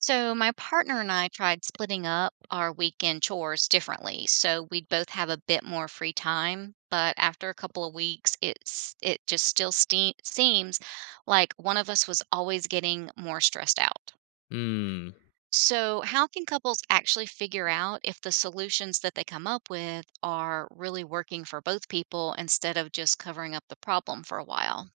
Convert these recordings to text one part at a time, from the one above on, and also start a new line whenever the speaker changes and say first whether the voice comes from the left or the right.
right: So, my partner and I tried splitting up our weekend chores differently so we'd both have a bit more free time, but after a couple of weeks, it just still seems like one of us was always getting more stressed out.
left: Hmm.
right: So, how can couples actually figure out if the solutions that they come up with are really working for both people instead of just covering up the problem for a while?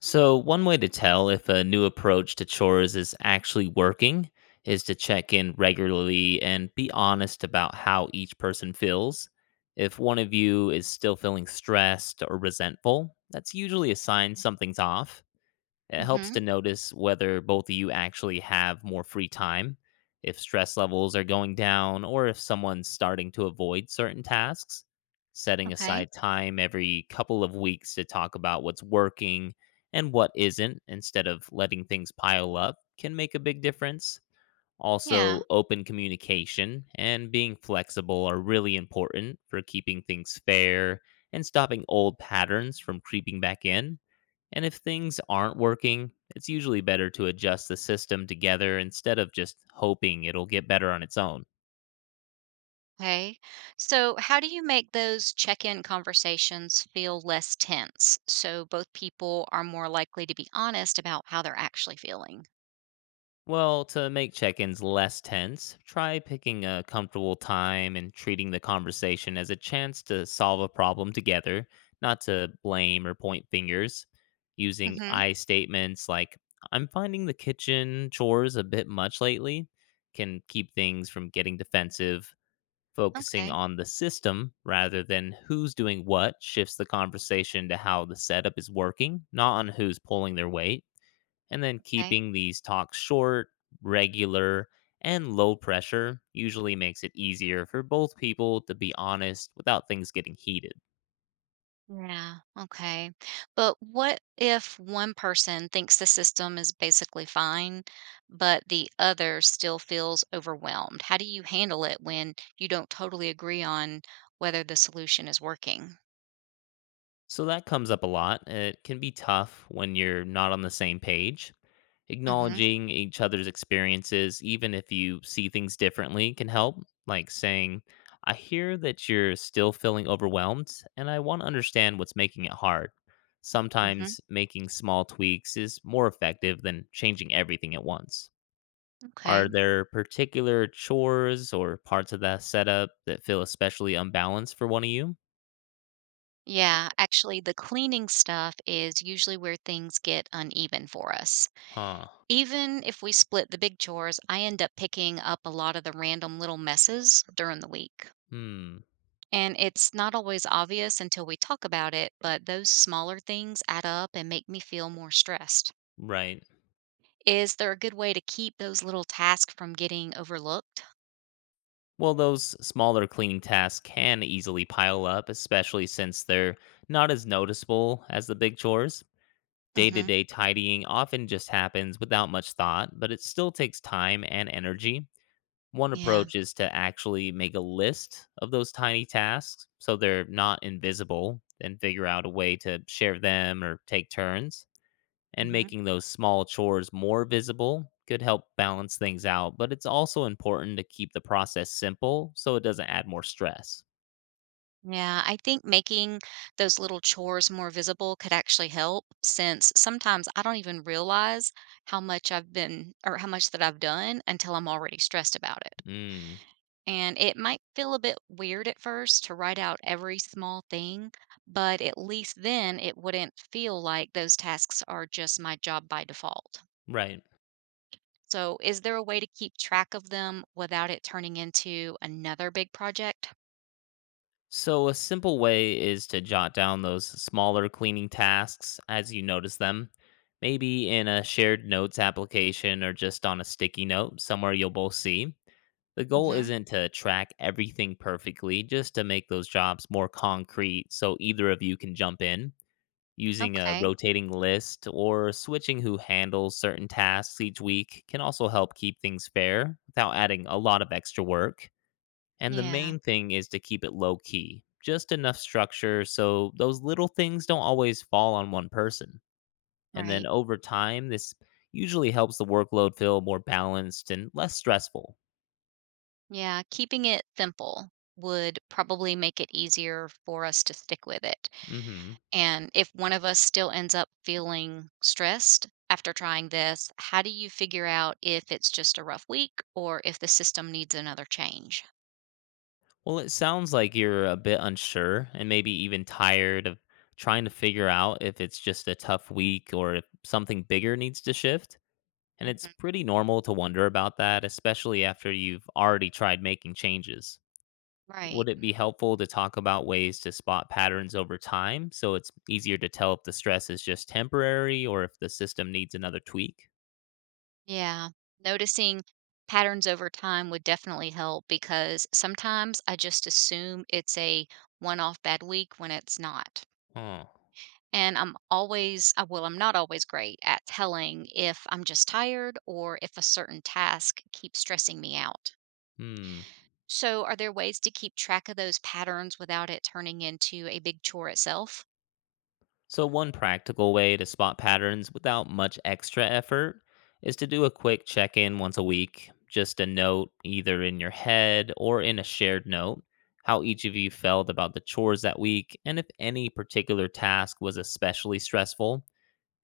left: So, one way to tell if a new approach to chores is actually working is to check in regularly and be honest about how each person feels. If one of you is still feeling stressed or resentful, that's usually a sign something's off. It helps to
right: Mhm.
left: notice whether both of you actually have more free time, if stress levels are going down, or if someone's starting to avoid certain tasks. Setting
right: Okay.
left: aside time every couple of weeks to talk about what's working and what isn't instead of letting things pile up can make a big difference.
right: Yeah.
left: Also, open communication and being flexible are really important for keeping things fair and stopping old patterns from creeping back in. And if things aren't working, it's usually better to adjust the system together instead of just hoping it'll get better on its own.
right: Okay. So, how do you make those check in conversations feel less tense so both people are more likely to be honest about how they're actually feeling?
left: Well, to make check ins less tense, try picking a comfortable time and treating the conversation as a chance to solve a problem together, not to blame or point fingers. Using
right: Hmm.
left: I statements like, I'm finding the kitchen chores a bit much lately, can keep things from getting defensive. Focusing
right: Okay.
left: on the system rather than who's doing what shifts the conversation to how the setup is working, not on who's pulling their weight and then
right: Okay.
left: keeping these talks short, regular, and low pressure usually makes it easier for both people to be honest without things getting heated.
right: Yeah. Okay. But what if one person thinks the system is basically fine, but the other still feels overwhelmed? How do you handle it when you don't totally agree on whether the solution is working?
left: So that comes up a lot. It can be tough when you're not on the same page.
right: Hmm.
left: Acknowledging each other's experiences, even if you see things differently, can help. Like saying, I hear that you're still feeling overwhelmed, and I want to understand what's making it hard.
right: Hmm.
left: Sometimes making small tweaks is more effective than changing everything at once.
right: Okay.
left: Are there particular chores or parts of that setup that feel especially unbalanced for one of you?
right: Yeah, actually, the cleaning stuff is usually where things get uneven for us.
left: Huh.
right: Even if we split the big chores, I end up picking up a lot of the random little messes during the week.
left: Hmm.
right: And it's not always obvious until we talk about it, but those smaller things add up and make me feel more stressed.
left: Right.
right: Is there a good way to keep those little tasks from getting overlooked?
left: Well, those smaller cleaning tasks can easily pile up, especially since they're not as noticeable as the big chores. Day to
right: Hmm.
left: day tidying often just happens without much thought, but it still takes time and energy. One
right: Yeah.
left: approach is to actually make a list of those tiny tasks so they're not invisible and figure out a way to share them or take turns and making those small chores more visible could help balance things out, but it's also important to keep the process simple so it doesn't add more stress.
right: Yeah, I think making those little chores more visible could actually help since sometimes I don't even realize how much that I've done until I'm already stressed about it.
left: Mm,
right: And it might feel a bit weird at first to write out every small thing, but at least then it wouldn't feel like those tasks are just my job by default.
left: right.
right: So, is there a way to keep track of them without it turning into another big project?
left: So, a simple way is to jot down those smaller cleaning tasks as you notice them, maybe in a shared notes application or just on a sticky note somewhere you'll both see. The goal
right: Hmm.
left: isn't to track everything perfectly, just to make those jobs more concrete so either of you can jump in. Using a
right: Okay.
left: rotating list or switching who handles certain tasks each week can also help keep things fair without adding a lot of extra work. And the
right: Yeah,
left: main thing is to keep it low key, just enough structure so those little things don't always fall on one person. And then
right: right.
left: over time, this usually helps the workload feel more balanced and less stressful.
right: Yeah, keeping it simple would probably make it easier for us to stick with it.
left: Mhm.
right: And if one of us still ends up feeling stressed after trying this, how do you figure out if it's just a rough week or if the system needs another change?
left: Well, it sounds like you're a bit unsure and maybe even tired of trying to figure out if it's just a tough week or if something bigger needs to shift. And it's
right: Mhm.
left: pretty normal to wonder about that, especially after you've already tried making changes.
right: Right.
left: Would it be helpful to talk about ways to spot patterns over time so it's easier to tell if the stress is just temporary or if the system needs another tweak?
right: Yeah. Noticing patterns over time would definitely help because sometimes I just assume it's a one off bad week when it's not.
left: Oh,
right: And I'm not always great at telling if I'm just tired or if a certain task keeps stressing me out.
left: hmm.
right: So, are there ways to keep track of those patterns without it turning into a big chore itself?
left: So, one practical way to spot patterns without much extra effort is to do a quick check in once a week, just a note either in your head or in a shared note, how each of you felt about the chores that week and if any particular task was especially stressful.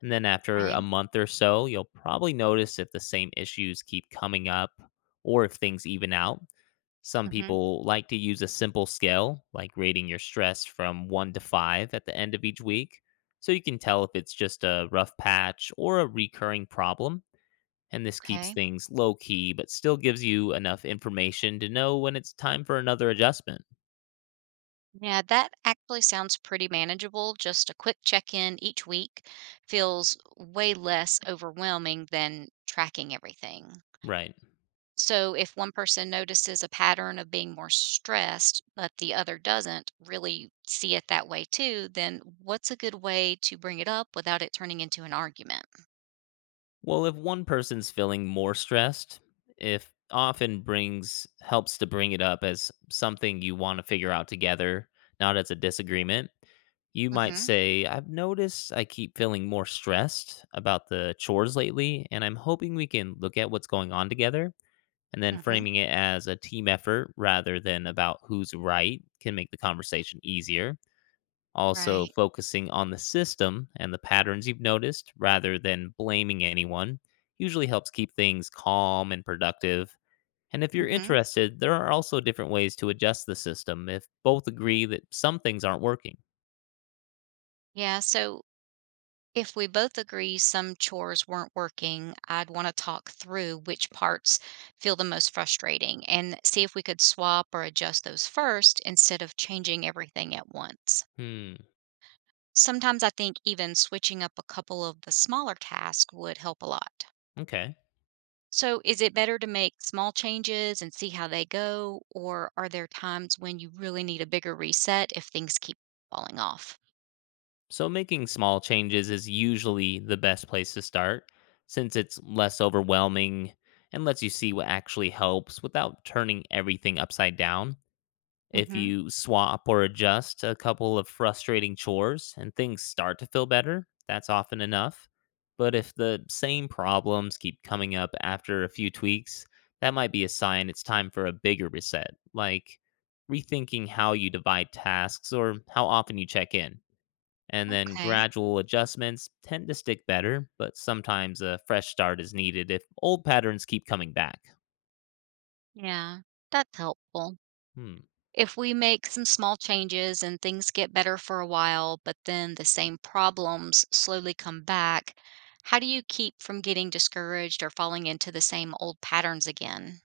left: And then, after
right: Okay.
left: a month or so, you'll probably notice if the same issues keep coming up or if things even out. Some
right: Hmm.
left: people like to use a simple scale, like rating your stress from 1 to 5 at the end of each week, so you can tell if it's just a rough patch or a recurring problem. And this keeps
right: Okay.
left: things low key, but still gives you enough information to know when it's time for another adjustment.
right: Yeah, that actually sounds pretty manageable. Just a quick check in each week feels way less overwhelming than tracking everything.
left: Right.
right: So if one person notices a pattern of being more stressed, but the other doesn't really see it that way too, then what's a good way to bring it up without it turning into an argument?
left: Well, if one person's feeling more stressed, if often brings helps to bring it up as something you want to figure out together, not as a disagreement. You might
right: Mm-hmm.
left: say, I've noticed I keep feeling more stressed about the chores lately, and I'm hoping we can look at what's going on together. And then
right: Mm-hmm.
left: framing it as a team effort rather than about who's right can make the conversation easier. Also,
right: Right.
left: focusing on the system and the patterns you've noticed rather than blaming anyone usually helps keep things calm and productive. And if you're
right: Mm-hmm.
left: interested, there are also different ways to adjust the system if both agree that some things aren't working.
right: Yeah. So if we both agree some chores weren't working, I'd want to talk through which parts feel the most frustrating and see if we could swap or adjust those first instead of changing everything at once.
left: Hmm,
right: Sometimes I think even switching up a couple of the smaller tasks would help a lot.
left: okay.
right: So, is it better to make small changes and see how they go, or are there times when you really need a bigger reset if things keep falling off?
left: So, making small changes is usually the best place to start since it's less overwhelming and lets you see what actually helps without turning everything upside down. If
right: Hmm.
left: you swap or adjust a couple of frustrating chores and things start to feel better, that's often enough. But if the same problems keep coming up after a few tweaks, that might be a sign it's time for a bigger reset, like rethinking how you divide tasks or how often you check in. And then
right: Okay,
left: gradual adjustments tend to stick better, but sometimes a fresh start is needed if old patterns keep coming back.
right: yeah, that's helpful.
left: Hmm.
right: If we make some small changes and things get better for a while, but then the same problems slowly come back, how do you keep from getting discouraged or falling into the same old patterns again?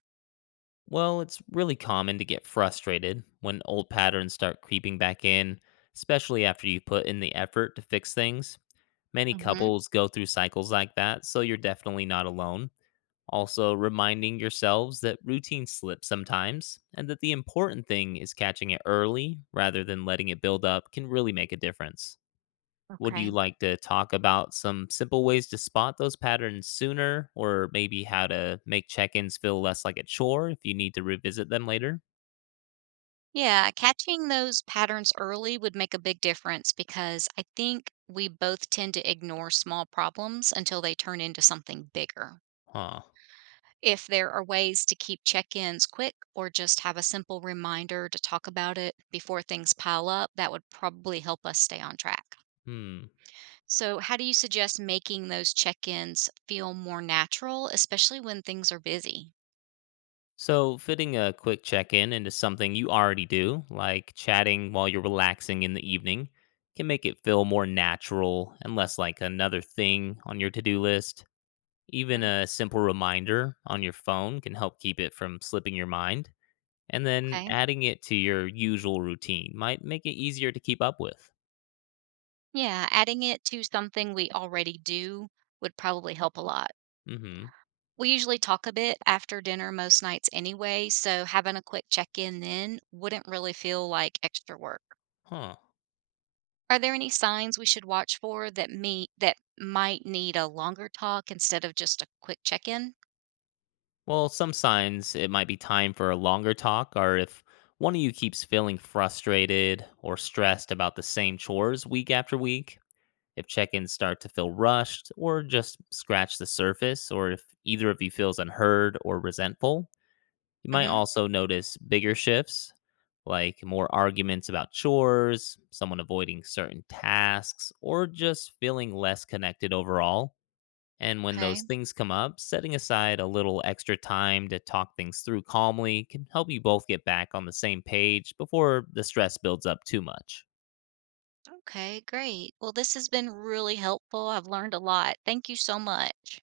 left: Well, it's really common to get frustrated when old patterns start creeping back in, especially after you put in the effort to fix things. Many
right: Hmm.
left: couples go through cycles like that, so you're definitely not alone. Also, reminding yourselves that routines slip sometimes, and that the important thing is catching it early rather than letting it build up can really make a difference. Would you
right: Okay.
left: like to talk about some simple ways to spot those patterns sooner, or maybe how to make check ins feel less like a chore if you need to revisit them later?
right: Yeah, catching those patterns early would make a big difference because I think we both tend to ignore small problems until they turn into something bigger.
left: Huh.
right: If there are ways to keep check ins quick or just have a simple reminder to talk about it before things pile up, that would probably help us stay on track.
left: Hmm.
right: So, how do you suggest making those check ins feel more natural, especially when things are busy?
left: So, fitting a quick check in into something you already do, like chatting while you're relaxing in the evening, can make it feel more natural and less like another thing on your to do list. Even
right: Mhm.
left: a simple reminder on your phone can help keep it from slipping your mind. And then
right: Okay.
left: adding it to your usual routine might make it easier to keep up with.
right: Yeah, adding it to something we already do would probably help a lot.
left: Mhm.
right: We usually talk a bit after dinner most nights anyway, so having a quick check in then wouldn't really feel like extra work.
left: Huh.
right: Are there any signs we should watch for that might need a longer talk instead of just a quick check in?
left: Well, some signs it might be time for a longer talk are if one of you keeps feeling frustrated or stressed about the same chores week after week, if check-ins start to feel rushed or just scratch the surface or if either of you feels unheard or resentful. You might
right: Hmm.
left: also notice bigger shifts, like more arguments about chores, someone avoiding certain tasks, or just feeling less connected overall. And when those
right: Okay.
left: things come up, setting aside a little extra time to talk things through calmly can help you both get back on the same page before the stress builds up too much.
right: Okay, great. Well, this has been really helpful. I've learned a lot. Thank you so much.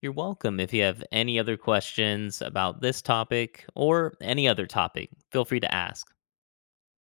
left: You're welcome. If you have any other questions about this topic or any other topic, feel free to ask.